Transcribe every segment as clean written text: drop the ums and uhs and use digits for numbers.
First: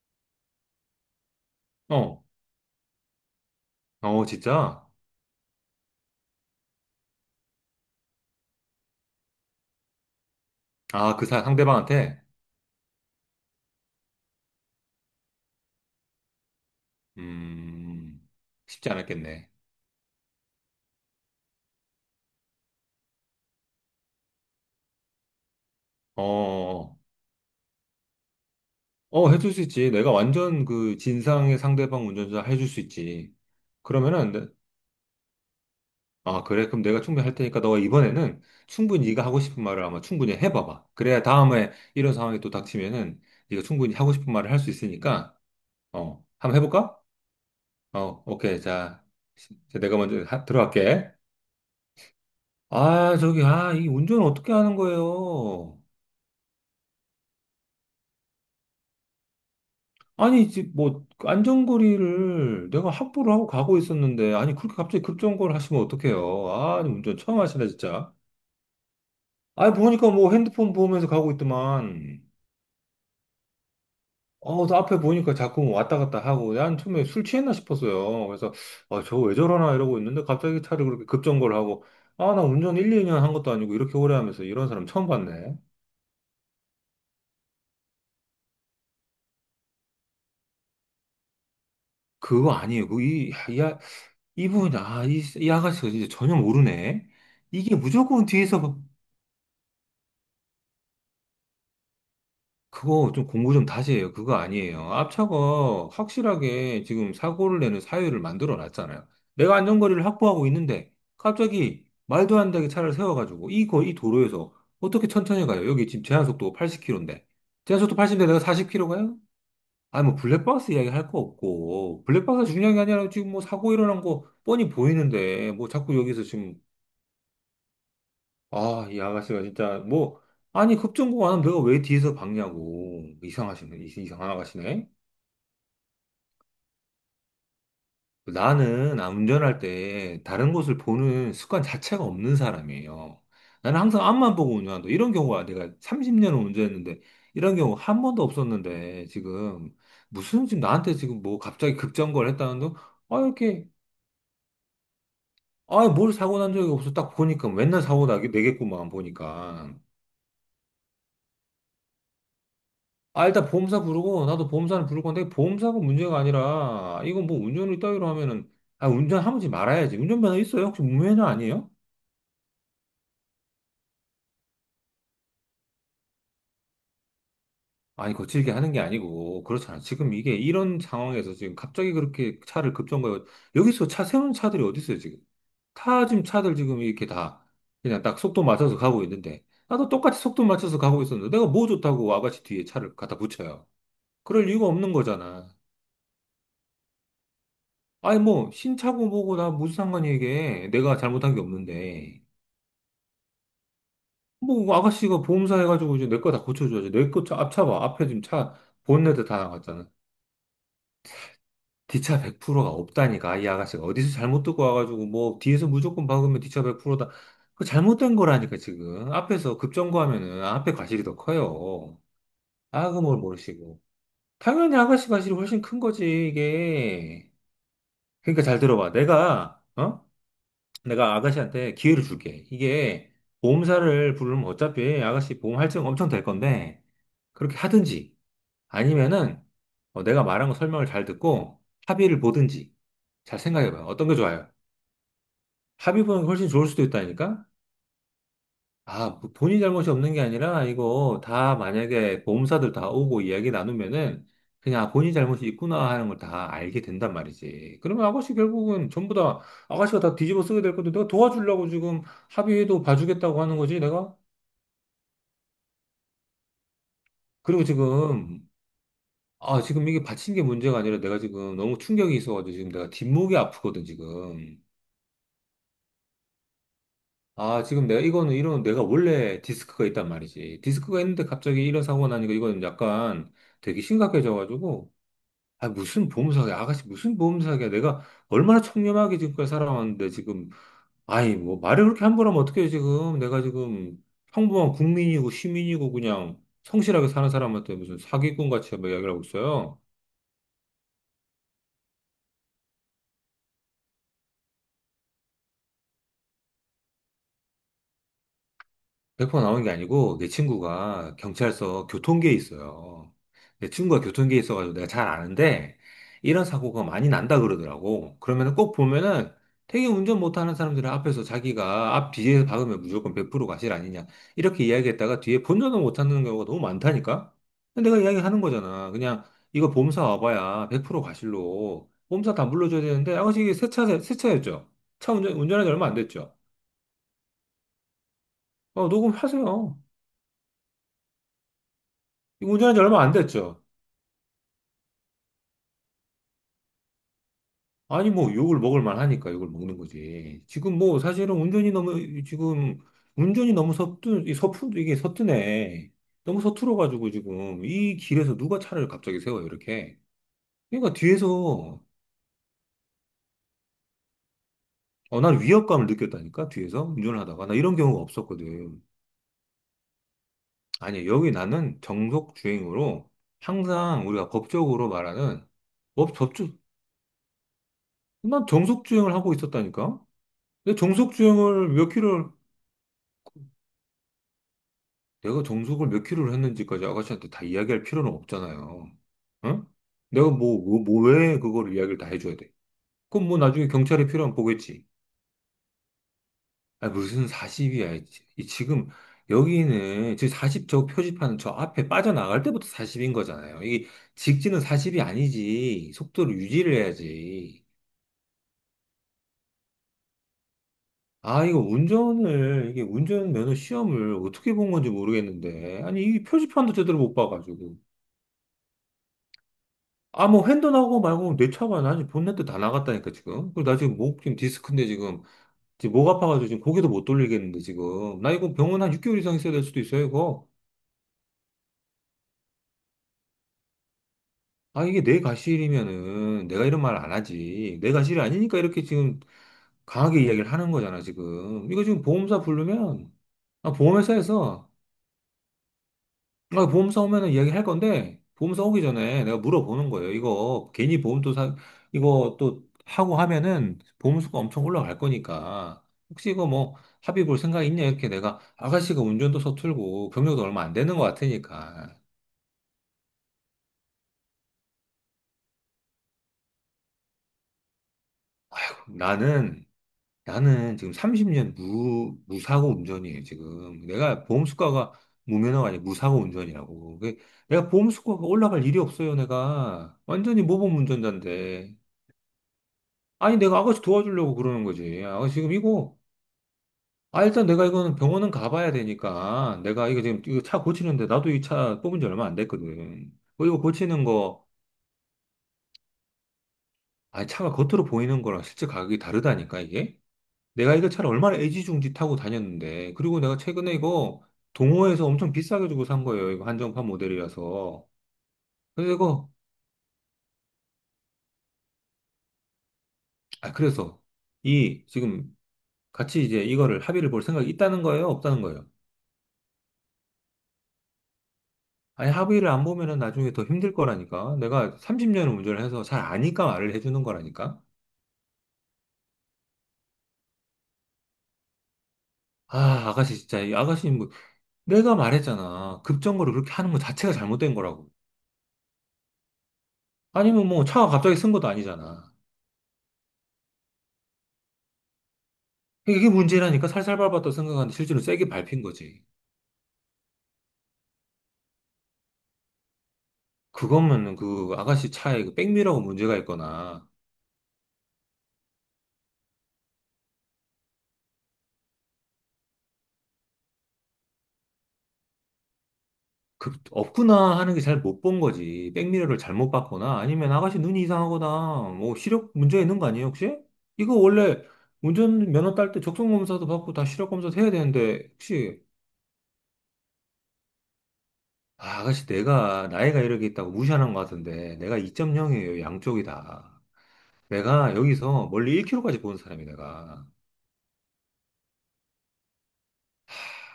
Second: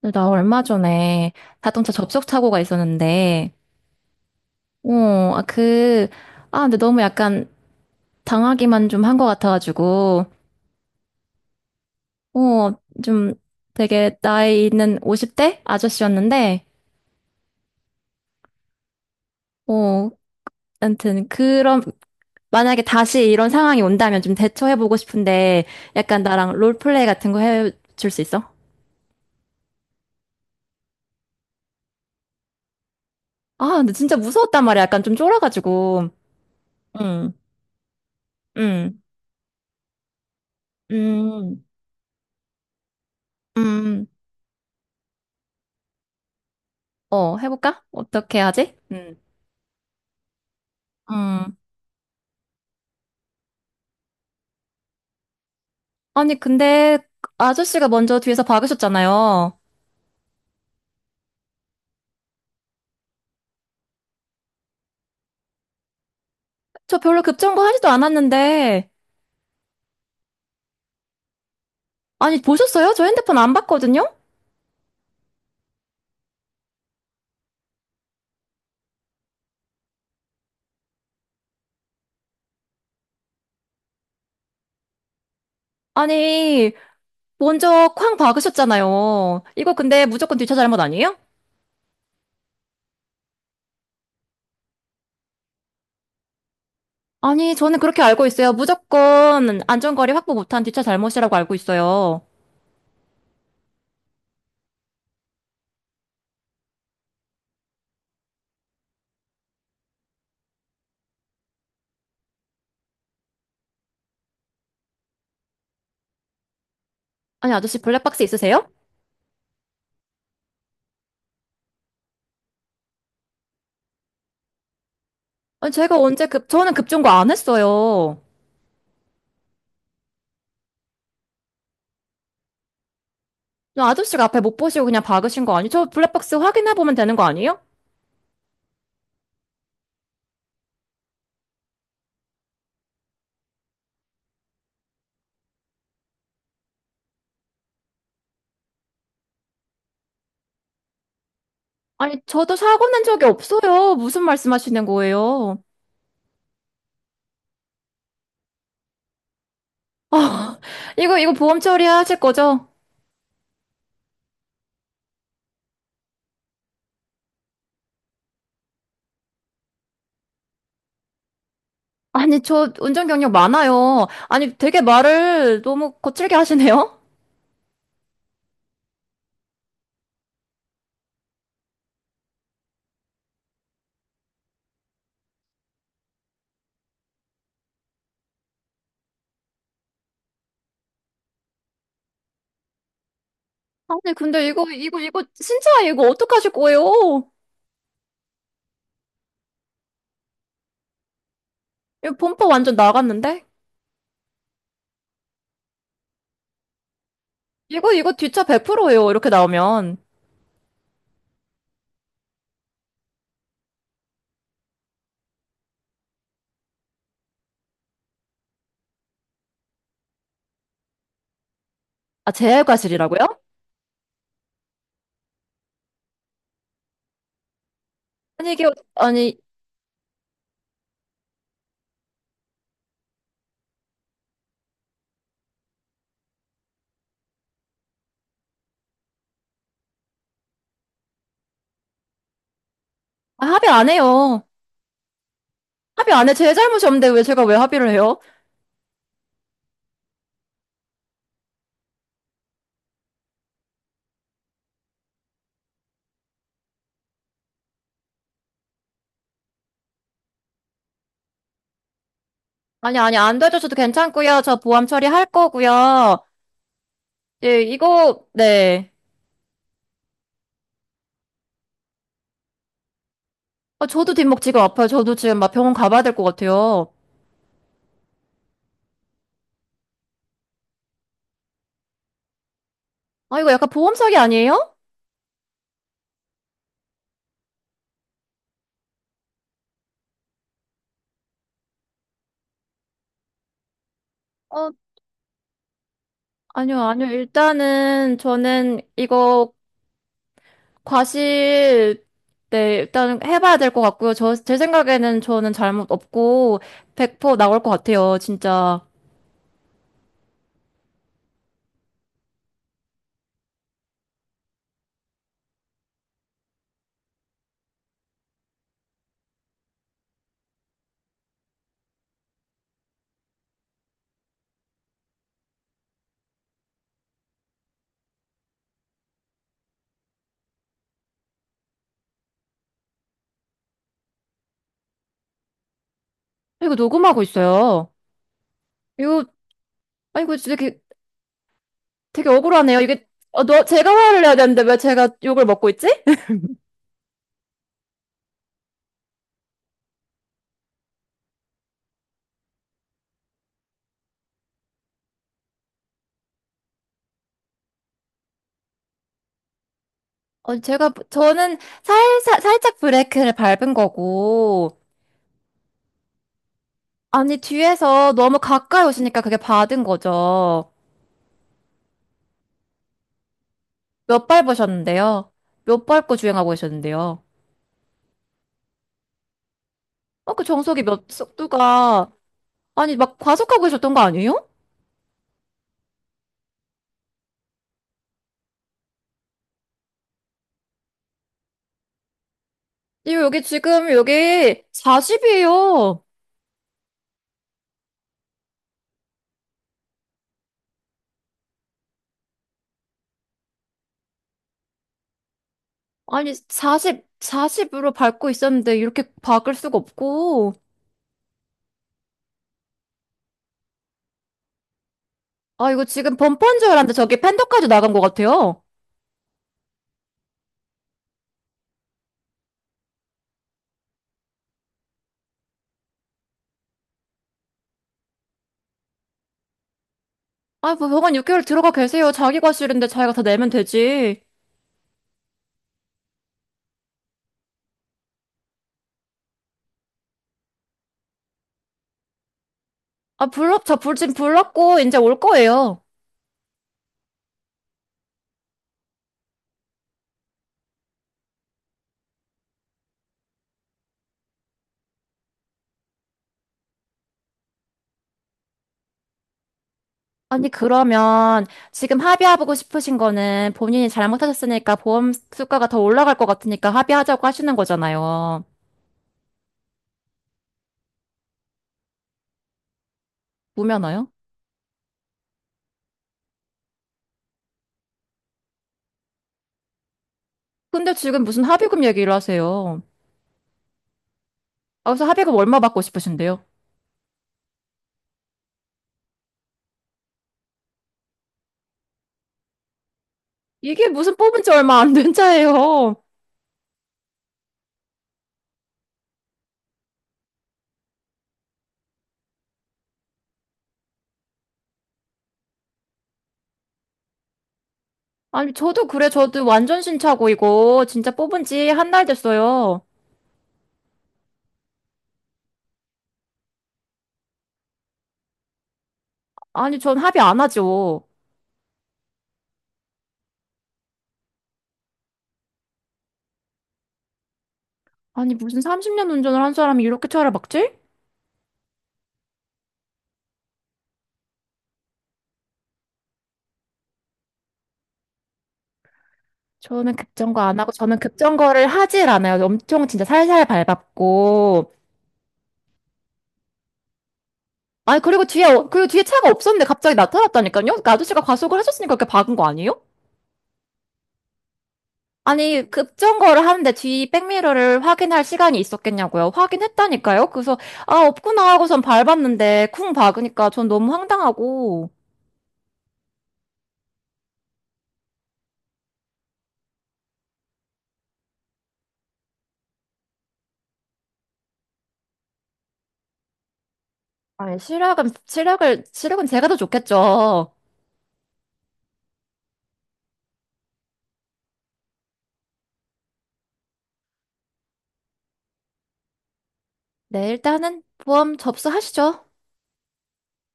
근데 나 얼마 전에 자동차 어, 접속 사고가 있었는데, 어, 진짜? 어, 아, 그, 아, 근데 너무 약간 당하기만 좀 한 것 같아가지고, 아, 상대방한테? 어, 좀 되게 나이 있는 50대 아저씨였는데, 음, 쉽지 않았겠네. 어, 아무튼 그런, 만약에 다시 이런 상황이 온다면 좀 대처해보고 싶은데, 어, 약간 나랑 어, 롤플레이 같은 거 해줄 수 있어? 해줄 수 있지. 내가 완전 그 진상의 상대방 운전자 해줄 수 있지. 아, 근데 진짜 그러면은, 내- 무서웠단 말이야. 약간 좀 쫄아가지고. 아, 그래. 그럼 내가 충분히 응. 할 테니까 너 이번에는 응. 충분히 네가 하고 싶은 말을 아마 충분히 해봐봐. 그래야 음. 다음에 이런 상황이 또 닥치면은 네가 충분히 음. 하고 싶은 말을 할 수 있으니까, 어, 한번 해볼까? 어, 해볼까? 어, 어떻게 오케이. 하지? 자, 음. 내가 먼저 들어갈게. 음. 아, 저기, 아, 이 운전 어떻게 하는 거예요? 아니, 근데 아저씨가 먼저 뒤에서 박으셨잖아요. 아니, 이제 뭐, 안전거리를 내가 확보를 하고 가고 있었는데, 아니, 그렇게 갑자기 급정거를 하시면 어떡해요. 아, 니 저 운전 별로 처음 급정거 하시네, 하지도 진짜. 않았는데. 아, 보니까 뭐 핸드폰 보면서 가고 있더만, 아니, 보셨어요? 저 핸드폰 안 봤거든요? 어, 또 앞에 보니까 자꾸 뭐 왔다 갔다 하고, 난 처음에 술 취했나 싶었어요. 그래서, 아, 저 왜 저러나 이러고 있는데, 갑자기 차를 그렇게 급정거를 하고, 아, 나 운전 1, 2년 한 것도 아니고, 이렇게 오래 하면서 이런 사람 처음 봤네. 아니, 먼저 쾅 박으셨잖아요. 이거 근데 무조건 뒷차 잘못 아니에요? 그거 아니에요. 야, 이 아가씨가 진짜 전혀 모르네. 아니, 이게 저는 그렇게 무조건 알고 있어요. 뒤에서 무조건 안전거리 확보 못한 뒷차 잘못이라고 알고 있어요. 그거 좀 공부 좀 다시 해요. 그거 아니에요. 앞차가 확실하게 지금 사고를 내는 사유를 만들어 놨잖아요. 내가 안전거리를 확보하고 있는데 갑자기 말도 안 되게 차를 세워가지고 이 도로에서 어떻게 천천히 가요? 여기 지금 제한속도 80km인데. 아니, 아저씨 제한속도 블랙박스 80인데 내가 있으세요? 40km 가요? 아니 뭐 블랙박스 이야기 할 거 없고 블랙박스가 중요한 게 아니라 지금 뭐 사고 일어난 거 뻔히 보이는데 뭐 아니, 자꾸 제가 여기서 언제 지금 저는 급정거 안 했어요. 아, 이 아가씨가 진짜 뭐 아니 급전공 안 하면 내가 왜 뒤에서 박냐고 이상하시네 아저씨가 이상한 앞에 못 보시고 아가씨네. 그냥 박으신 거 아니에요? 저 블랙박스 확인해보면 되는 거 아니에요? 나는 아, 운전할 때 다른 곳을 보는 습관 자체가 없는 사람이에요. 나는 항상 앞만 보고 운전한다. 이런 경우가 내가 30년을 운전했는데 이런 경우 한 번도 없었는데 지금 무슨 지금 나한테 지금 뭐 갑자기 아니, 급정거를 저도 했다는데 사고 낸 아 적이 이렇게 없어요. 무슨 말씀하시는 거예요? 아 뭘 사고 난 적이 없어 딱 보니까 맨날 사고 나게 되겠구만 보니까 아, 이거, 이거 보험 처리하실 거죠? 아, 일단 보험사 부르고, 나도 보험사는 부를 건데, 보험사가 문제가 아니라, 이거 뭐 운전을 따위로 하면은, 아, 운전하지 말아야지. 운전면허 있어요? 혹시 무면허 아니에요? 아니, 저 운전 경력 많아요. 아니, 되게 말을 너무 거칠게 하시네요? 아니, 거칠게 하는 게 아니고, 그렇잖아. 지금 이게 이런 상황에서 지금 갑자기 그렇게 차를 급정거해. 여기서 차 세우는 차들이 어디 있어요, 지금? 타 지금 차들 지금 이렇게 다 그냥 딱 속도 맞춰서 가고 있는데, 나도 똑같이 속도 맞춰서 가고 있었는데, 내가 뭐 좋다고 와같이 뒤에 차를 갖다 붙여요. 아니, 근데 그럴 이거, 이유가 없는 이거, 이거, 거잖아. 진짜 이거 어떡하실 거예요? 아니 뭐 신차고 뭐고 나 무슨 상관이 이게 내가 잘못한 게 이거 없는데 범퍼 완전 나갔는데? 뭐 아가씨가 보험사 해가지고 이제 내 거 다 고쳐줘야지 내 거 차 앞차봐 이거, 앞에 이거 지금 뒷차 차 100%예요. 본네트 이렇게 다 나갔잖아 나오면. 뒤차 100%가 없다니까 이 아가씨가 어디서 잘못 듣고 와가지고 뭐 뒤에서 무조건 박으면 뒤차 100%다 그 잘못된 거라니까 지금 앞에서 급정거하면은 앞에 과실이 더 커요 아, 제 아 그걸 과실이라고요? 모르시고 당연히 아가씨 과실이 훨씬 큰 거지 이게 그러니까 아니, 잘 이게, 들어봐 아니, 내가 어? 내가 아가씨한테 기회를 줄게. 이게 보험사를 부르면 어차피 아가씨 보험 할증 엄청 될 건데, 그렇게 하든지, 아니면은 어, 내가 말한 거 설명을 잘 듣고 합의를 보든지, 잘 아, 합의 생각해봐요. 안 어떤 게 해요. 좋아요? 합의 합의 보는 게 안 해. 훨씬 제 좋을 수도 잘못이 없는데 왜 제가 있다니까? 왜 합의를 해요? 아, 뭐 본인 잘못이 없는 게 아니라, 이거 다 만약에 보험사들 다 오고 이야기 나누면은, 그냥 아, 본인 잘못이 있구나 하는 걸 다 알게 된단 말이지. 그러면 아가씨 결국은 전부 다, 아가씨가 다 뒤집어 쓰게 될 건데, 내가 도와주려고 지금 합의해도 아니, 아니, 안 봐주겠다고 하는 되죠. 저도 거지, 내가? 괜찮고요. 저 보험 처리할 거고요. 예, 그리고 이거, 지금, 네. 아, 지금 이게 받친 게 문제가 아니라 내가 지금 너무 충격이 있어가지고 지금 내가 뒷목이 아프거든, 아, 저도 지금. 뒷목지가 아파요. 저도 지금 막 병원 가봐야 될 것 같아요. 아, 지금 내가 이거는 이런, 내가 원래 디스크가 있단 말이지. 디스크가 있는데 갑자기 이런 사고가 나니까 이건 약간 아, 이거 약간 되게 보험 사기 아니에요? 심각해져가지고, 아, 무슨 보험사기야. 아가씨, 무슨 보험사기야. 내가 얼마나 청렴하게 지금까지 살아왔는데, 지금. 아이, 뭐, 말을 그렇게 함부로 하면 어떡해, 지금. 내가 지금 어, 평범한 국민이고, 시민이고, 그냥 아니요, 아니요. 성실하게 사는 사람한테 무슨 일단은 사기꾼 같이 저는 막 이야기를 하고 이거 있어요. 과실, 네, 일단 해봐야 될 것 같고요. 저, 제 생각에는 저는 잘못 없고, 100% 나올 것 같아요, 진짜. 100% 나온 게 아니고 내 친구가 경찰서 교통계에 있어요. 내 친구가 교통계에 있어가지고 내가 잘 아는데 이런 사고가 많이 난다 그러더라고. 그러면 꼭 보면은 되게 운전 못하는 사람들 앞에서 자기가 앞 뒤에서 박으면 무조건 100% 과실 아니냐 이렇게 이야기했다가 뒤에 본전을 못 찾는 경우가 너무 많다니까. 근데 내가 이야기하는 거잖아. 그냥 이거 보험사 와봐야 100% 과실로 보험사 다 물러줘야 되는데 아가씨 이게 새 차, 새 차였죠. 차 운전, 운전한 지 얼마 안 됐죠. 이거 녹음하고 있어요. 어, 이거, 녹음하세요. 아, 이거 되게, 되게 이거 운전한 억울하네요. 지 얼마 이게, 안 어, 너, 됐죠. 제가 화를 내야 되는데 왜 제가 욕을 먹고 있지? 아니, 뭐, 욕을 먹을 만하니까 욕을 먹는 거지. 지금 뭐, 사실은 운전이 너무, 지금, 운전이 너무 서툰, 이 서툰, 이게 서투네. 너무 서툴어가지고 지금, 이 길에서 누가 차를 갑자기 세워요, 이렇게. 어, 제가, 그러니까 저는 뒤에서, 살살, 살짝 브레이크를 밟은 거고, 어, 난 위협감을 느꼈다니까, 뒤에서 운전을 아니, 하다가. 나 이런 경우가 뒤에서 너무 없었거든. 가까이 오시니까 그게 받은 거죠. 아니, 여기 나는 정속 주행으로 항상 몇 우리가 법적으로 밟으셨는데요? 말하는, 몇 법, 밟고 주행하고 법주, 계셨는데요? 난 정속 주행을 하고 있었다니까? 어, 그 내 정속이 몇 정속 주행을 몇 속도가, 킬로, 아니, 막 과속하고 계셨던 거 아니에요? 내가 정석을 몇 킬로를 했는지까지 아가씨한테 다 이야기할 필요는 없잖아요. 응? 내가 뭐 왜 그걸 이야기를 다 해줘야 돼? 이거 그럼 뭐 여기 나중에 지금, 경찰이 필요하면 여기 보겠지. 40이에요. 아, 무슨 40이야. 지금 여기는 지금 40저 표지판 저 앞에 빠져나갈 때부터 40인 거잖아요. 이게 직진은 40이 아니지. 아니, 속도를 유지를 40, 해야지. 40으로 밟고 있었는데, 이렇게 박을 수가 없고, 아, 이거 운전을, 이게 운전면허 시험을 어떻게 본 건지 아, 모르겠는데. 이거 아니, 지금 이 범퍼인 줄 표지판도 알았는데, 제대로 못 저기 팬더까지 봐가지고. 나간 것 같아요. 아, 뭐, 핸드 나오고 말고 내 차가 나 지금 본넷도 다 나갔다니까, 지금. 그리고 나 지금 목, 지금 디스크인데 지금. 지금 목 아파가지고 지금 고개도 못 돌리겠는데, 지금. 나 이거 병원 한 6개월 이상 있어야 될 수도 있어요, 이거. 아, 뭐, 병원 6개월 들어가 계세요. 자기 과실인데 자기가 다 내면 되지. 아, 이게 내 가실이면은 내가 이런 말 안 하지. 내 가실이 아니니까 이렇게 지금 강하게 이야기를 하는 거잖아, 지금. 이거 지금 보험사 부르면, 아, 아, 지금 보험회사에서 불렀고, 이제 올 거예요. 아, 보험사 오면은 이야기할 건데, 보험사 오기 전에 내가 물어보는 거예요. 이거 괜히 이거 또 하고 하면은 보험수가 엄청 올라갈 거니까. 혹시 이거 뭐 합의 볼 생각 있냐? 이렇게 내가 아가씨가 운전도 서툴고 경력도 아니, 얼마 안 되는 것 그러면, 같으니까. 지금 합의하고 싶으신 거는 본인이 잘못하셨으니까 보험 수가가 더 올라갈 것 같으니까 합의하자고 하시는 거잖아요. 나는, 나는 지금 30년 무사고 운전이에요, 지금. 무면허요? 내가 보험수가가 무면허가 아니라 무사고 운전이라고. 그게 내가 보험수가가 올라갈 일이 없어요, 내가. 완전히 모범 근데 지금 무슨 운전자인데. 합의금 얘기를 하세요. 아니, 내가 아가씨 도와주려고 그러는 아, 거지. 그래서 합의금 아가씨 지금 얼마 받고 이거, 싶으신데요? 아, 일단 내가 이거는 병원은 가봐야 되니까, 내가 이거 지금 이거 차 고치는데, 나도 이 차 뽑은 지 얼마 안 됐거든. 어, 이거 이게 고치는 무슨 뽑은 거, 지 얼마 안 된 차예요. 아, 차가 겉으로 보이는 거랑 실제 가격이 다르다니까, 이게? 내가 이거 차를 얼마나 애지중지 타고 다녔는데, 그리고 내가 최근에 이거 동호회에서 엄청 비싸게 주고 산 거예요. 이거 한정판 모델이라서. 아니, 저도 그래서 그래, 이거, 저도 완전 신차고, 이거. 진짜 뽑은 지 한 달 됐어요. 아, 그래서, 이, 지금 같이 이제 이거를 합의를 볼 생각이 있다는 거예요? 없다는 거예요? 아니, 전 합의 안 하죠. 아니, 합의를 안 보면은 나중에 더 힘들 거라니까. 내가 30년을 운전을 해서 잘 아니까 말을 해주는 거라니까. 아니, 무슨 30년 운전을 한 사람이 이렇게 차를 막지? 아, 아가씨, 진짜, 이 아가씨, 뭐, 내가 말했잖아. 급정거를 그렇게 하는 거 자체가 잘못된 거라고. 저는 급정거 아니면 안 뭐, 하고, 차가 저는 갑자기 쓴 것도 급정거를 하질 아니잖아. 않아요. 엄청 진짜 살살 밟았고. 이게 문제라니까 살살 밟았다 생각하는데 실제로 아니, 그리고 세게 뒤에, 밟힌 그리고 뒤에 거지. 차가 없었는데 갑자기 나타났다니까요? 그 아저씨가 과속을 하셨으니까 그렇게 박은 거 아니에요? 그거면 그 아가씨 차에 그 아니, 백미러가 문제가 급정거를 하는데 있거나, 뒤 백미러를 확인할 시간이 있었겠냐고요? 확인했다니까요? 그래서, 아, 없구나 하고선 밟았는데, 쿵 박으니까 전 너무 황당하고. 그, 없구나 하는 게 잘 못 본 거지. 백미러를 잘못 봤거나 아니면 아가씨 눈이 이상하거나 뭐 시력 문제 있는 거 아니에요, 혹시? 이거 원래 운전면허 딸 때 적성검사도 받고 다 시력검사도 해야 아니, 되는데 혹시 실력은 제가 더 좋겠죠. 아, 아가씨 내가 나이가 이렇게 있다고 무시하는 것 같은데 내가 2.0이에요, 양쪽이 다. 내가 여기서 멀리 1km까지 보는 사람이 내가. 네, 일단은 보험 접수하시죠.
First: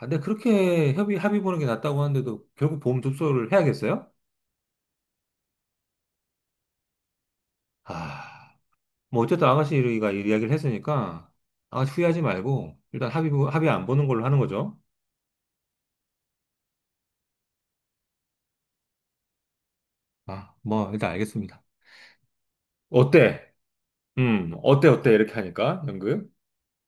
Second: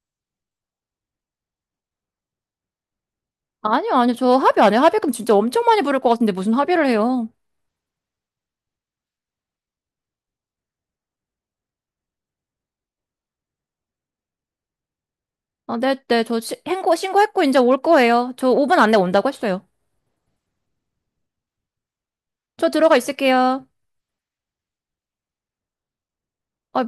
아, 근데 그렇게 협의, 합의 보는 게 낫다고 하는데도 결국 보험 접수를 아니요, 해야겠어요? 아니요. 저 합의 안 해요. 합의금 진짜 엄청 많이 부를 것 같은데 무슨 합의를 해요? 아. 뭐 어쨌든 아가씨가 이 이야기를 했으니까 아가씨 후회하지 말고 일단 합의 합의 안 보는 걸로 하는 거죠. 아, 네, 네. 저 신고했고 이제 올 거예요. 저 5분 안에 온다고 했어요. 아, 뭐 일단 알겠습니다. 저 들어가 어때? 있을게요. 이렇게 하니까 연극? 아,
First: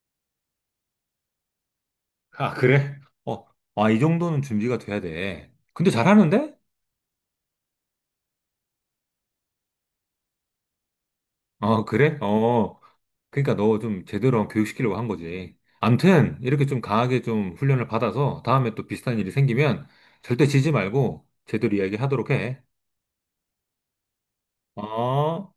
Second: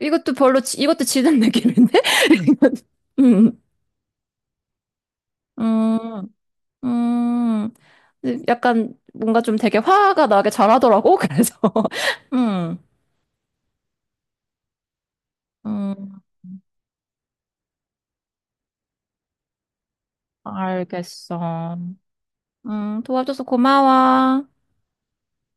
이것도 별로, 이것도 지는 느낌인데? 아, 그래? 어, 음, 아, 이 정도는 준비가 돼야 돼. 근데 음, 잘하는데? 음. 근데 약간 뭔가 좀 되게 화가 나게 잘하더라고. 그래서, 어, 그래? 음, 어, 그러니까 너 좀 제대로 교육시키려고 한 거지. 음. 암튼 이렇게 좀 강하게 좀 훈련을 받아서 다음에 또 비슷한 일이 생기면 절대 지지 말고 제대로 알겠어. 이야기하도록 해. 도와줘서 고마워. 어?